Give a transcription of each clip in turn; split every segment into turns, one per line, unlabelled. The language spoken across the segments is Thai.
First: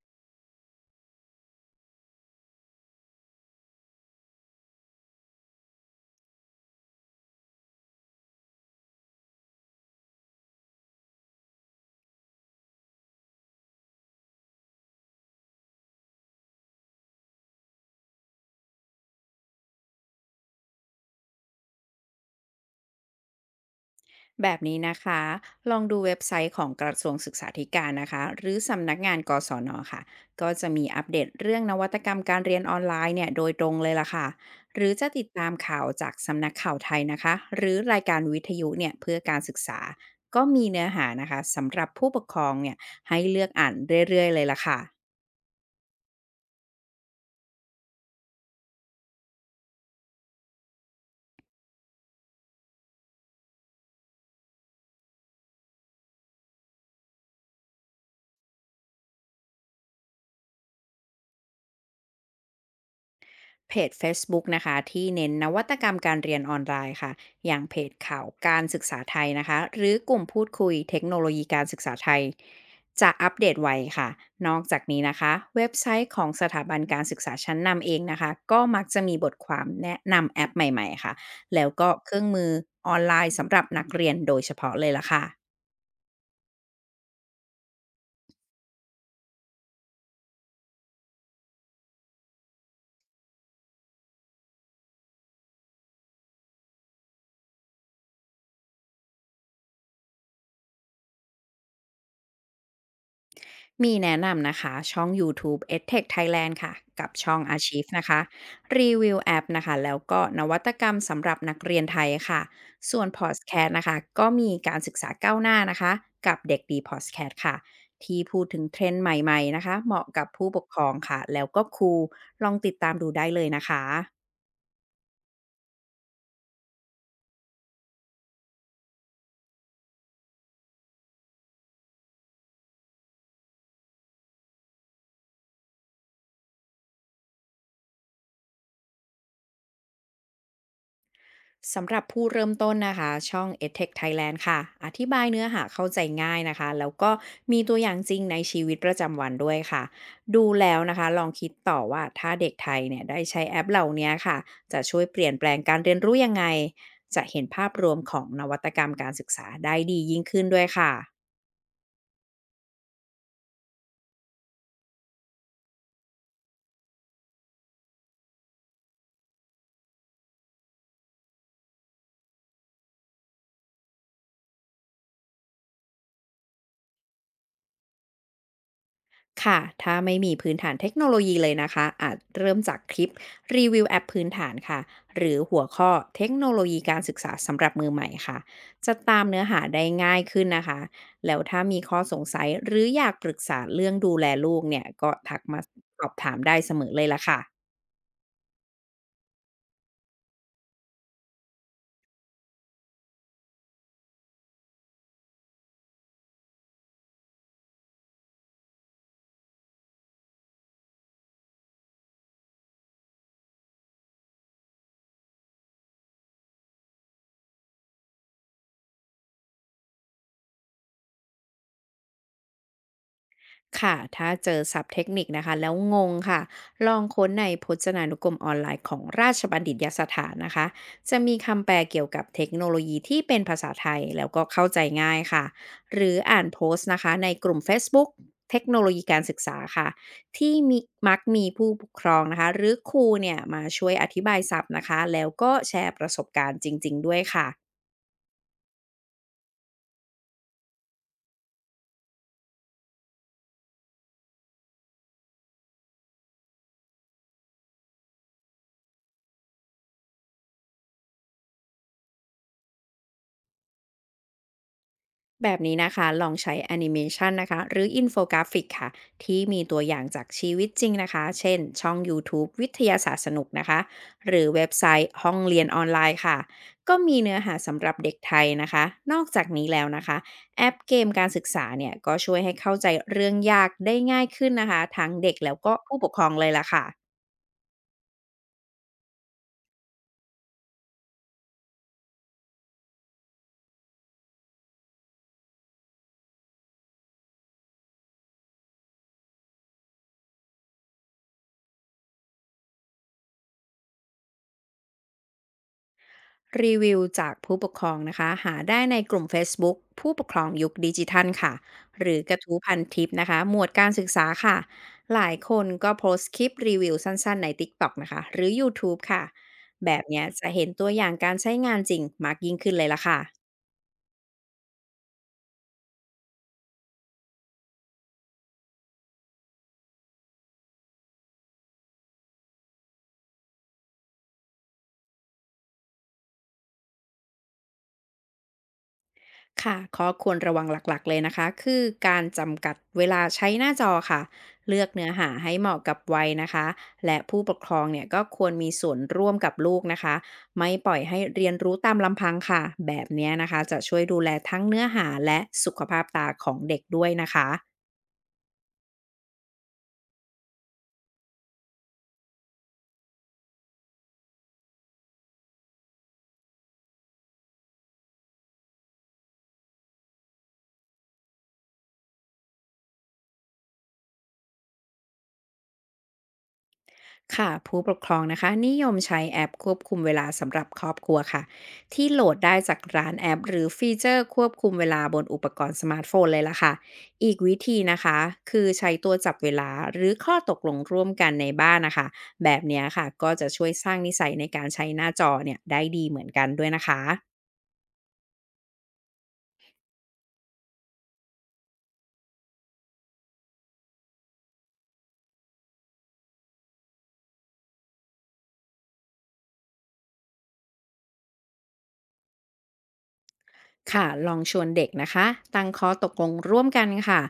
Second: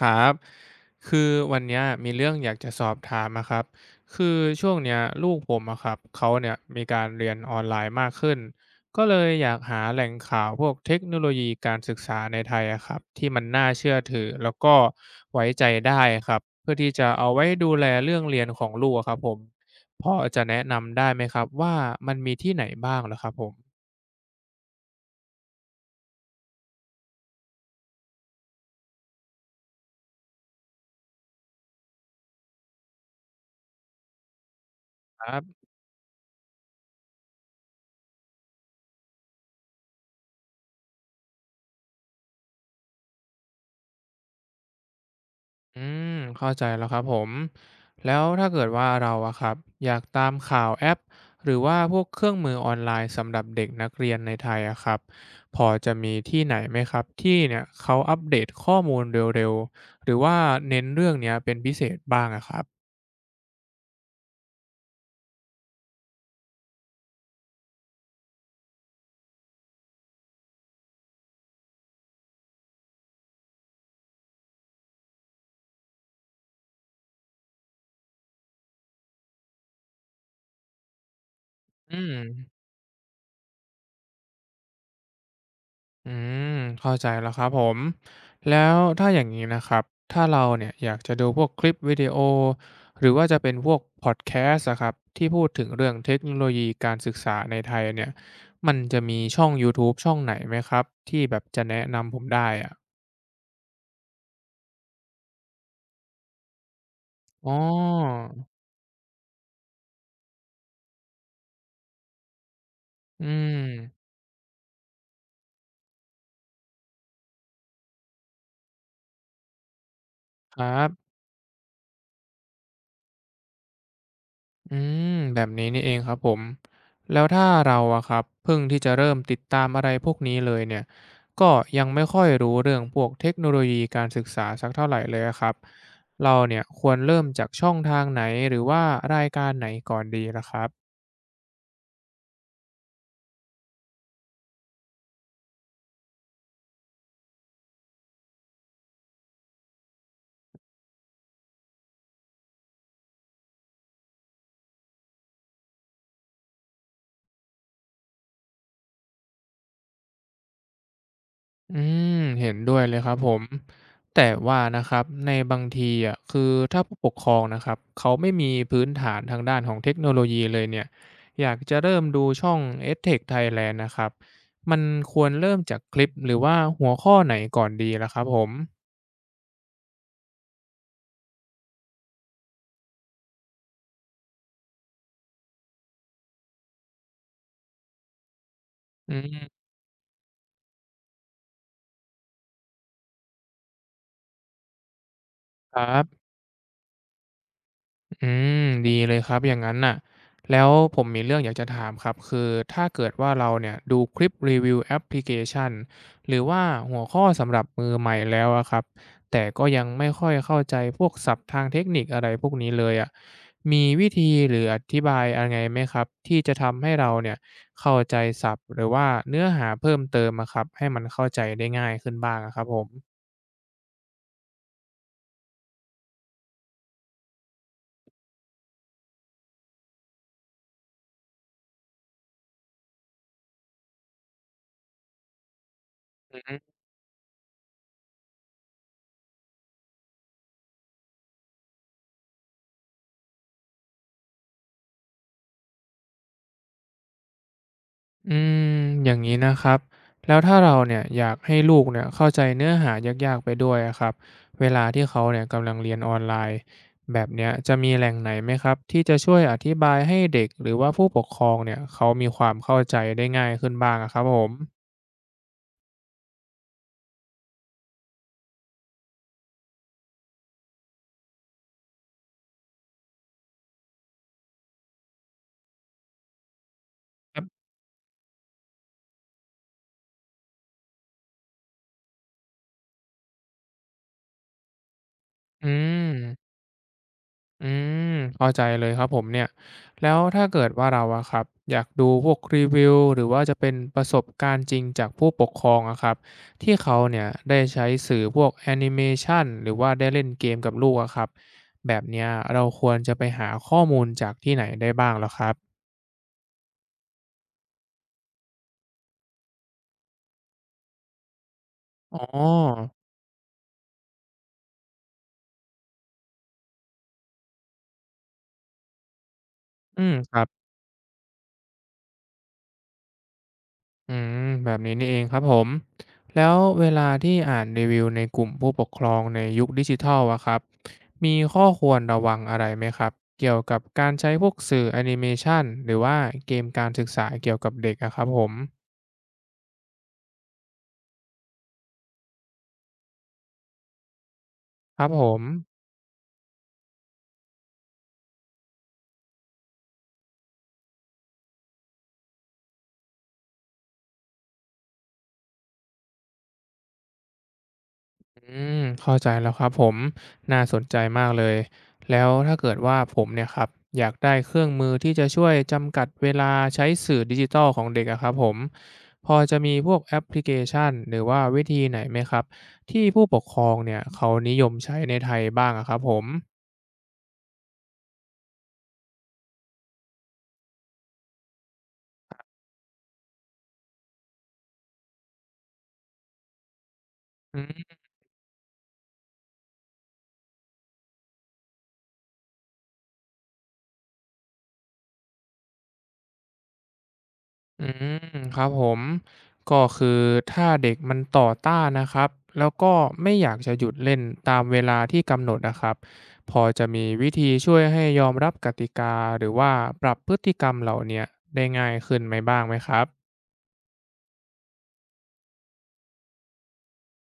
ครับคือวันเนี้ยมีเรื่องอยากจะสอบถามอะครับคือช่วงเนี้ยลูกผมอะครับเขาเนี่ยมีการเรียนออนไลน์มากขึ้นก็เลยอยากหาแหล่งข่าวพวกเทคโนโลยีการศึกษาในไทยอะครับที่มันน่าเชื่อถือแล้วก็ไว้ใจได้ครับเพื่อที่จะเอาไว้ดูแลเรื่องเรียนของลูกอะครับผมพอจะแนะนำได้ไหมครับว่ามันมีที่ไหนบ้างเหรอครับผม
แบบนี้นะคะลองดูเว็บไซต์ของกระทรวงศึกษาธิการนะคะหรือสำนักงานกศน ค่ะ ก็จะมีอัปเดตเรื่องนวัตกรรมการเรียนออนไลน์เนี่ยโดยตรงเลยล่ะค่ะ หรือจะ
ค
ติด
รั
ตาม
บ
ข่าวจากสำนักข่าวไทยนะคะหรือรายการวิทยุเนี่ยเพื่อการศึกษา ก็มีเนื้อหานะคะสำหรับผู้ปกครองเนี่ยให้เลือกอ่านเรื่อยๆเลยล่ะค่ะ
อืมเข้าใจแล้วครับผมแล้วถ้าเกิดว่าเราอะครับอยากตามข่าวแอปหรือว่าพวกเครื่องมือออนไลน์สำหรับเด็กนักเรียนในไทยอะครับพอจะมีที่ไหนไหมครับที่เนี่ยเขาอัปเดตข้อมูลเร็วๆหรือว่าเน้นเรื่องเนี้ยเป็นพิเศษบ้างอะครับ
เพจเฟซบุ๊กนะคะที่เน้นนวัตกรรมการเรียนออนไลน์ค่ะอย่างเพจข่าวการศึกษาไทยนะคะหรือกลุ่มพูดคุยเทคโนโลยีการศึกษาไทยจะอัปเดตไวค่ะนอกจากนี้นะคะเว็บไซต์ของสถาบันการศึกษาชั้นนำเองนะคะก็มักจะมีบทความแนะนำแอปใหม่ๆค่ะแล้วก็
อืม
เครื่องมือออนไลน์สำหรับนักเรียนโดยเฉพาะเลยล่ะค่ะ
อืมเข้าใจแล้วครับผมแล้วถ้าอย่างนี้นะครับถ้าเราเนี่ยอยากจะดูพวกคลิปวิดีโอหรือว่าจะเป็นพวกพอดแคสต์อะครับที่พูดถึงเรื่องเทคโนโลยีการศึกษาในไทยเนี่ยมันจะมีช่อง YouTube ช่องไหนไหมครับที่แบบจะแนะนำผมได้อะ
มีแนะนำนะคะช่องยูทูบ EdTech Thailand ค่ะกับช่อง
อ๋อ
Archive นะคะรีวิวแอปนะคะแล้วก็นวัตกรรมสำหรับนักเรียนไทยค่ะส่วนพ
อื
อดแคสต์นะคะ
ม
ก็มีการศึกษาก้าวหน้านะคะกับเด็กดีพอดแคสต์ค่ะที่พูดถึงเทรนด์ใหม่ๆนะคะเหมาะกับผู้
ค
ปกค
รั
รอ
บ
งค่ะแล้วก็ครูลองติดตามดูได้เลยนะคะ
อืมแบบนี้นี่เองครับผมแล้วถ้าเราอะครับเพิ่งที่จะเริ่มติดตามอะไรพวกนี้เลยเนี่ยก็ยังไม่ค่อยรู้เรื่องพวกเทคโนโลยีการศึกษาสักเท่าไหร่เลยอะครับเราเนี่ยควรเริ่มจากช่องทางไหนหรือว่ารายการไหนก่อนดีล่ะครับ
สำหรับผู้เริ่มต้นนะคะช่อง EdTech Thailand ค่ะอธิบายเนื้อหาเข้าใจง่ายนะคะแล้วก็มีตัวอย่างจริงในชีวิตประจำวันด้วยค่ะดูแล้วนะคะลองคิดต่อว่าถ้าเด็กไทยเนี่ยได้ใช้แอปเหล่านี้ค่ะจะช่วยเปลี่ยนแปลงการเรียนรู้ยังไงจะเห็นภาพรวมของนวัตกรรมการศึกษาได้ดียิ่งขึ้นด้วยค่ะ
อืมเห็นด้วยเลยครับผมแต่ว่านะครับในบางทีคือถ้าผู้ปกครองนะครับเขาไม่มีพื้นฐานทางด้านของเทคโนโลยีเลยเนี่ยอยากจะเริ่มดูช่อง e อ t เ c ค Thailand นะครับมันควรเริ่มจากคลิปหรือว่าหัวข้อไหนก่อนดีล่ะครับผม
ค่ะ ถ้าไม่มีพื้นฐานเทคโนโลยีเลยนะคะอาจเริ่มจากคลิปรีวิวแอปพื้นฐานค่ะ หรือหัวข้อเทคโนโลยีการศึกษาสำหรับมือใหม่ค่ะ จะ
อื
ตามเนื้อหา
ม
ได้ง่ายขึ้นนะคะ แล้วถ้ามีข้อสงสัยหรืออยากปรึกษาเรื่องดูแลลูกเนี่ยก็ทักมา
ครั
ส
บ
อบถามได้เสมอเลยละค่ะ
อืมดีเลยครับอย่างนั้นน่ะแล้วผมมีเรื่องอยากจะถามครับคือถ้าเกิดว่าเราเนี่ยดูคลิปรีวิวแอปพลิเคชันหรือว่าหัวข้อสำหรับมือใหม่แล้วอะครับแต่ก็ยังไม่ค่อยเข้าใจพวกศัพท์ทางเทคนิคอะไรพวกนี้เลยอะมีวิธีหรืออธิบายอะไรไหมครับที่จะทำให้เราเนี่ยเข้าใจศัพท์หรือว่าเนื้อหาเพิ่มเติมอะครับให้มันเข้าใจได้ง่ายขึ้นบ้างอะครับผม
ค่ะถ้าเจอศัพท์เทคนิคนะคะแล้วงงค่ะลองค้นในพจนานุกรมออนไลน์ของราชบัณฑิตยสถานนะคะจะมีคำแปลเกี่ยวกับเทคโนโลยีที่เป็นภาษาไทยแล้วก็เข้าใจง่ายค่ะหรืออ่านโพสต์นะคะในกลุ่มเฟซบุ๊กเทคโนโลยีการศึกษาค่ะที่มีมีผู้ปกครองนะคะหรือครูเนี่ยมาช่วยอธิบายศัพท์นะคะแล้วก็แชร์ประสบการณ์จริงๆด้วยค่ะ
อืมอย่างนี้นะครับแล้วถ้าเราเนี่ยอยากให้ลูกเนี่ยเข้าใจเนื้อหายากๆไปด้วยอะครับเวลาที่เขาเนี่ยกำลังเรียนออนไลน์แบบเนี้ยจะมีแหล่งไหนไหมครับที่จะช่วยอธิบายให้เด็กหรือว่าผู้ปกครองเนี่ยเขามีความเข้าใจได้ง่ายขึ้นบ้างอะครับผม
แบบนี้นะคะลองใช้แอนิเมชันนะคะหรืออินโฟกราฟิกค่ะที่มีตัวอย่างจากชีวิตจริงนะคะเช่นช่อง YouTube วิทยาศาสตร์สนุกนะคะหรือเว็บไซต์ห้องเรียนออนไลน์ค่ะก็มีเนื้
ค
อ
รั
หา
บ
สำหรับเด็กไทยนะคะนอกจากนี้แล้วนะคะแอปเกมการศึกษาเนี่ยก็ช่วยให้เข้าใจเรื่องยากได้ง่ายขึ้นนะคะทั้งเด็กแล้ว
อื
ก็ผู้ปกครอง
ม
เลยล่ะค่ะ
อืมเข้าใจเลยครับผมเนี่ยแล้วถ้าเกิดว่าเราอะครับอยากดูพวกรีวิวหรือว่าจะเป็นประสบการณ์จริงจากผู้ปกครองอะครับที่เขาเนี่ยได้ใช้สื่อพวกแอนิเมชันหรือว่าได้เล่นเกมกับลูกอะครับแบบเนี้ยเราควรจะไปหาข้อมูลจากที่ไหนได้บ้างเหรอครับ
รีวิวจากผู้ปกครองนะคะหาได้ในกลุ่มเฟซบุ๊กผู้ปกครองยุคดิจิทัลค่ะหรื
อ๋
อกระทู้พัน
อ
ทิปนะคะหมวดการศึกษาค่ะหลายคนก็โพสต์คลิปรีวิวสั้นๆใน t กต็อกนะคะหรือยูทูบค่ะแบ
อื
บ
ม
เนี้ย
ครับ
จะเห็นตัวอย่างการใช้งานจริงมากยิ่งขึ้นเลยละค่ะ
อืมแบบนี้นี่เองครับผม แล้วเวลาที่อ่านรีวิวในกลุ่มผู้ปกครองในยุคดิจิทัลอะครับ มีข้อควรระวังอะไรไหมครับ เกี่ยวกับการใช้พวกสื่อแอนิเมชันหรือว่าเกมการศึกษาเกี่ยวกับเด็กอะครับผม
ค่ะข้อควรระวังหลักๆเลยนะคะ คือการจำกัดเวลาใช้หน้าจอค่ะ เลือก
ครั
เนื้
บ
อ
ผ
หา
ม
ให้เหมาะกับวัยนะคะ และผู้ปกครองเนี่ยก็ควรมีส่วนร่วมกับลูกนะคะ ไม่ปล่อยให้เรียนรู้ตามลำพังค่ะ แบบเนี้ยนะคะจะช่วยดูแลทั้งเนื้อหาและสุขภาพตาของเด็กด้วยนะคะ
อืมเข้าใจแล้วครับผมน่าสนใจมากเลยแล้วถ้าเกิดว่าผมเนี่ยครับอยากได้เครื่องมือที่จะช่วยจำกัดเวลาใช้สื่อดิจิทัลของเด็กอะครับผมพอจะมีพวกแอปพลิเคชันหรือว่าวิธีไหนไหมครับที่ผู้ปกครองเนี่ยเขานิยมใช้ในไทยบ้างอะครับผม
ค่ะผู้ปกครองนะคะนิยมใช้แอปควบคุมเวลาสำหรับครอบครัวค่ะที่โหลดได้จากร้านแอปหรือฟีเจอร์ควบคุมเวลาบนอุปกรณ์สมาร์ทโฟนเลยล่ะค่ะอีกวิธีนะคะคือใช้ตัวจับเวลาหรือข้อตกลงร่วมกันในบ้านนะคะแบบเนี้ยค่ะก็จะช่วยสร้างนิสัยในการใช้หน้าจอเนี่ยได้ดีเหมือนกันด้วยนะคะ
อืมครับผมก็คือถ้าเด็กมันต่อต้านนะครับแล้วก็ไม่อยากจะหยุดเล่นตามเวลาที่กำหนดนะครับพอจะมีวิธีช่วยให้ยอมรับกติกาหรือว่าปรับพฤติกรรมเหล่าเนี้ยได้ง่ายขึ้นไหมบ้างไหมครับ
ค่ะลองชวนเด็กนะคะตั้งข้อตกลงร่วมกันค่ะ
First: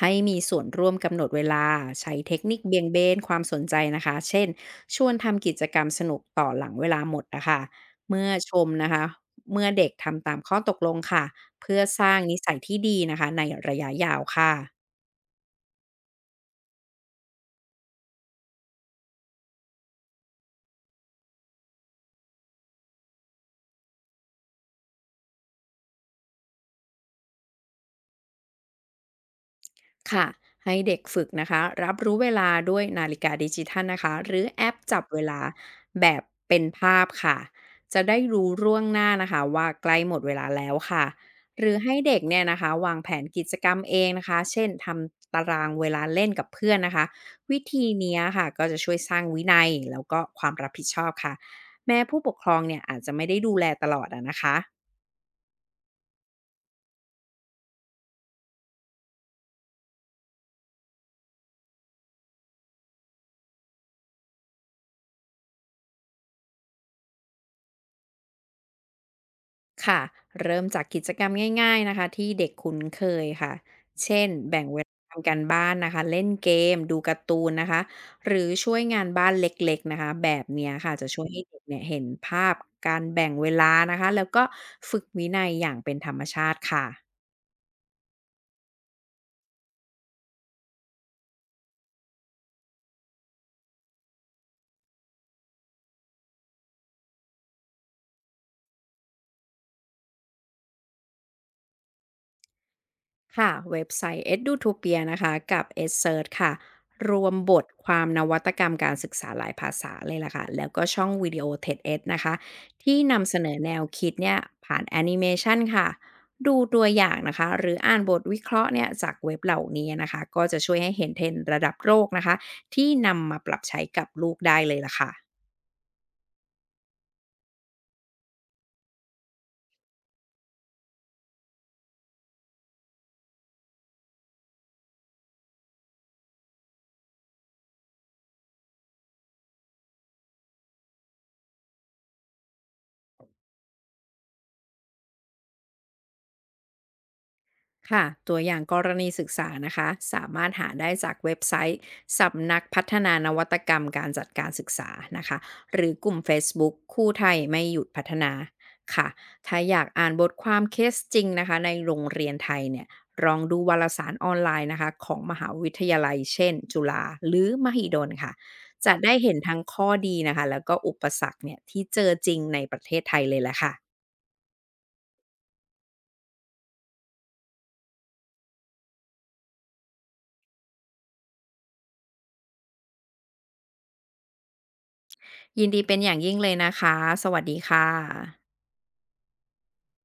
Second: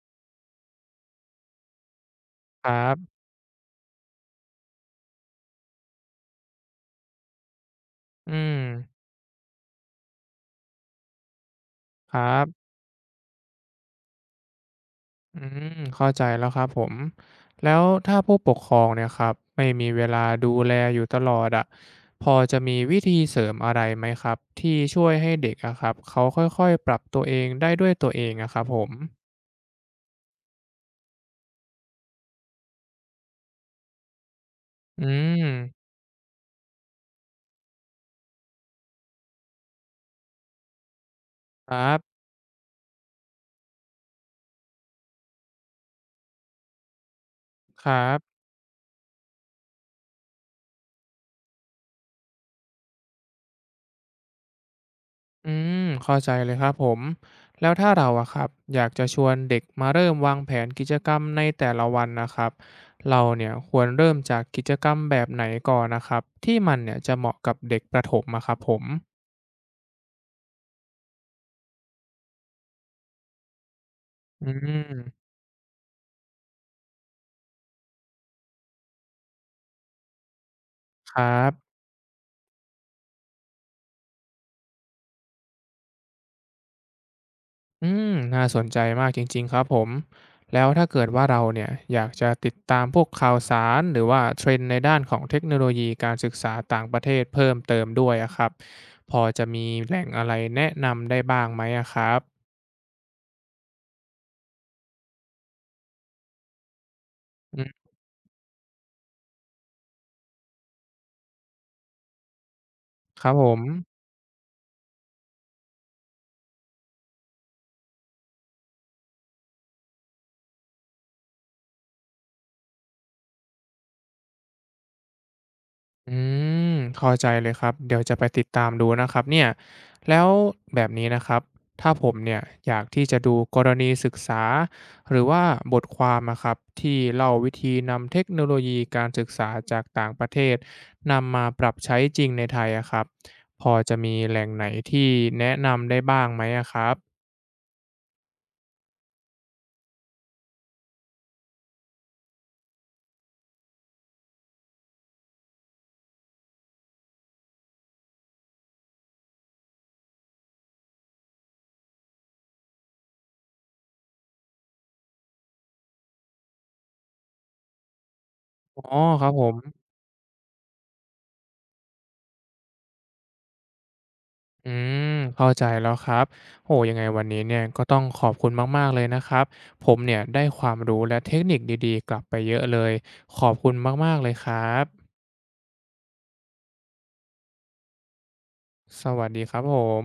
ให้มีส่วนร่วมกำหนดเวลาใช้เทคนิค
ครั
เบี่ยงเบ
บ
นความสนใจนะคะเช่นชวนทำกิจกรรมสนุกต่อหลังเวลาหมดนะคะเมื่อ
อื
ช
ม
มนะคะเมื่อเด็กทำตามข้อตกลงค่ะเพื่อส
ค
ร้าง
รั
นิสัย
บ
ที่ดีนะคะในระยะยาวค่ะ
อืมเข้าใจแล้วครับผมแล้วถ้าผู้ปกครองเนี่ยครับไม่มีเวลาดูแลอยู่ตลอดอ่ะพอจะมีวิธีเสริมอะไรไหมครับที่ช่วยให้เด็กอะครับเขาค่อยๆปรับตัวเองได้ด้วยตัวเองอะครับผม
ค่ะให้เด็กฝึกนะคะรับรู้เวลาด้วยนาฬิกาดิจิทัลนะคะหรือแอปจั
อื
บเวลา
ม
แบบเป็นภาพค่ะจะได้รู้ล่วงหน้านะคะว่าใกล้หมดเวลาแล้วค่ะห
ค
รือ
รั
ให้เด็ก
บ
เนี่ยนะคะวางแผนกิจกรรมเองนะคะเช่นทำตารางเวลาเล่นกับเพื่อนนะคะวิ
ค
ธี
รั
เนี้ย
บ
ค่ะก็จะช่วยสร้างวินัยแล้วก็ความรับผิดชอบค่ะแม้ผู้ปกครองเนี่ยอาจจะไม่ได้ดูแลตลอดอะนะคะ
อืมเข้าใจเลยครับผมแล้วถ้าเราอะครับอยากจะชวนเด็กมาเริ่มวางแผนกิจกรรมในแต่ละวันนะครับเราเนี่ยควรเริ่มจากกิจกรรมแบบไหนก่อนนะครับที่มันเนี่ยจะเหมาะกับเด็กประถมอะครับผม
ค่ะเริ่มจากกิจกรรมง่ายๆนะคะที่เด็กคุ้นเคยค่ะ
อื
งเวลา
ม
ทำการบ้านนะคะเล่นเกมดูการ์ตูนนะคะหรือช่วยงานบ้านเล็กๆนะคะแบบเนี้ยค่ะจะ
ค
ช่ว
รั
ยให้เด็ก
บ
เนี่ยเห็นภาพการแบ่งเวลานะคะแล้วก็ฝึกวินัยอย่างเป็นธรรมชาติค่ะ
อืมน่าสนใจมากจริงๆครับผมแล้วถ้าเกิดว่าเราเนี่ยอยากจะติดตามพวกข่าวสารหรือว่าเทรนด์ในด้านของเทคโนโลยีการศึกษาต่างประเทศเพิ่มเติมด้วยอะครับพอจะมีแหล่งอะไรแนะนำได้บ้างไหมอะครับ
ค่ะเว็บไซต์ Edutopia นะคะกับ EdSearch ค่ะรวมบ
อื
ท
ม
ความนวัตกรรมการศึกษาหลายภาษาเลยล่ะค่ะแล้วก็ช่องวิดีโอ TED ดเอ็ดนะคะที่
ครั
นำ
บ
เส
ผ
นอ
ม
แนวคิดเนี่ยผ่านแอนิเมชันค่ะดูตัวอย่างนะคะหรืออ่านบทวิเคราะห์เนี่ยจากเว็บเหล่านี้นะคะก็จะช่วยให้เห็นเทรนด์ระดับโลกนะคะที่นำมาปรับใช้กับลูกได้เลยล่ะค่ะ
อืมเข้าใจเลยครับ เดี๋ยวจะไปติดตามดูนะครับเนี่ย แล้วแบบนี้นะครับ ถ้าผมเนี่ยอยากที่จะดูกรณีศึกษาหรือว่าบทความนะครับที่เล่าวิธีนำเทคโนโลยีการศึกษาจากต่างประเทศนำมาปรับใช้จริงในไทยอะครับ พอจะมีแหล่งไหนที่แนะนำได้บ้างไหมอะครับ
ค่ะตัวอย่างกรณีศึกษานะคะสามารถหาได้จากเว็บไซต์สำนักพัฒนานวัตกรรมการจัดการศึกษานะคะหรือกลุ่ม Facebook คู่ไทยไม่หยุดพัฒนาค่ะถ้าอยากอ่านบทความเคสจริงนะคะในโรงเรียนไทยเนี่ยลองดูวารสารออนไลน์นะคะของมหาวิทยาลัยเช่นจุฬาหรือมหิดลค่ะจะ
อ๋อ
ได้
ครับ
เห็น
ผม
ทั้งข้อดีนะคะแล้วก็อุปสรรคเนี่ยที่เจอจริงในประเทศไทยเลยแหละค่ะ
อืมเข้าใจแล้วครับโอ้ยังไงวันนี้เนี่ยก็ต้องขอบคุณมากๆเลยนะครับผมเนี่ยได้ความรู้และเทคนิคดีๆกลับไปเยอะเลยขอบคุณมากๆเลยครับ
ยินดีเป็นอย่างยิ่งเลยนะคะสวัสดีค่ะ
สวัสดีครับผม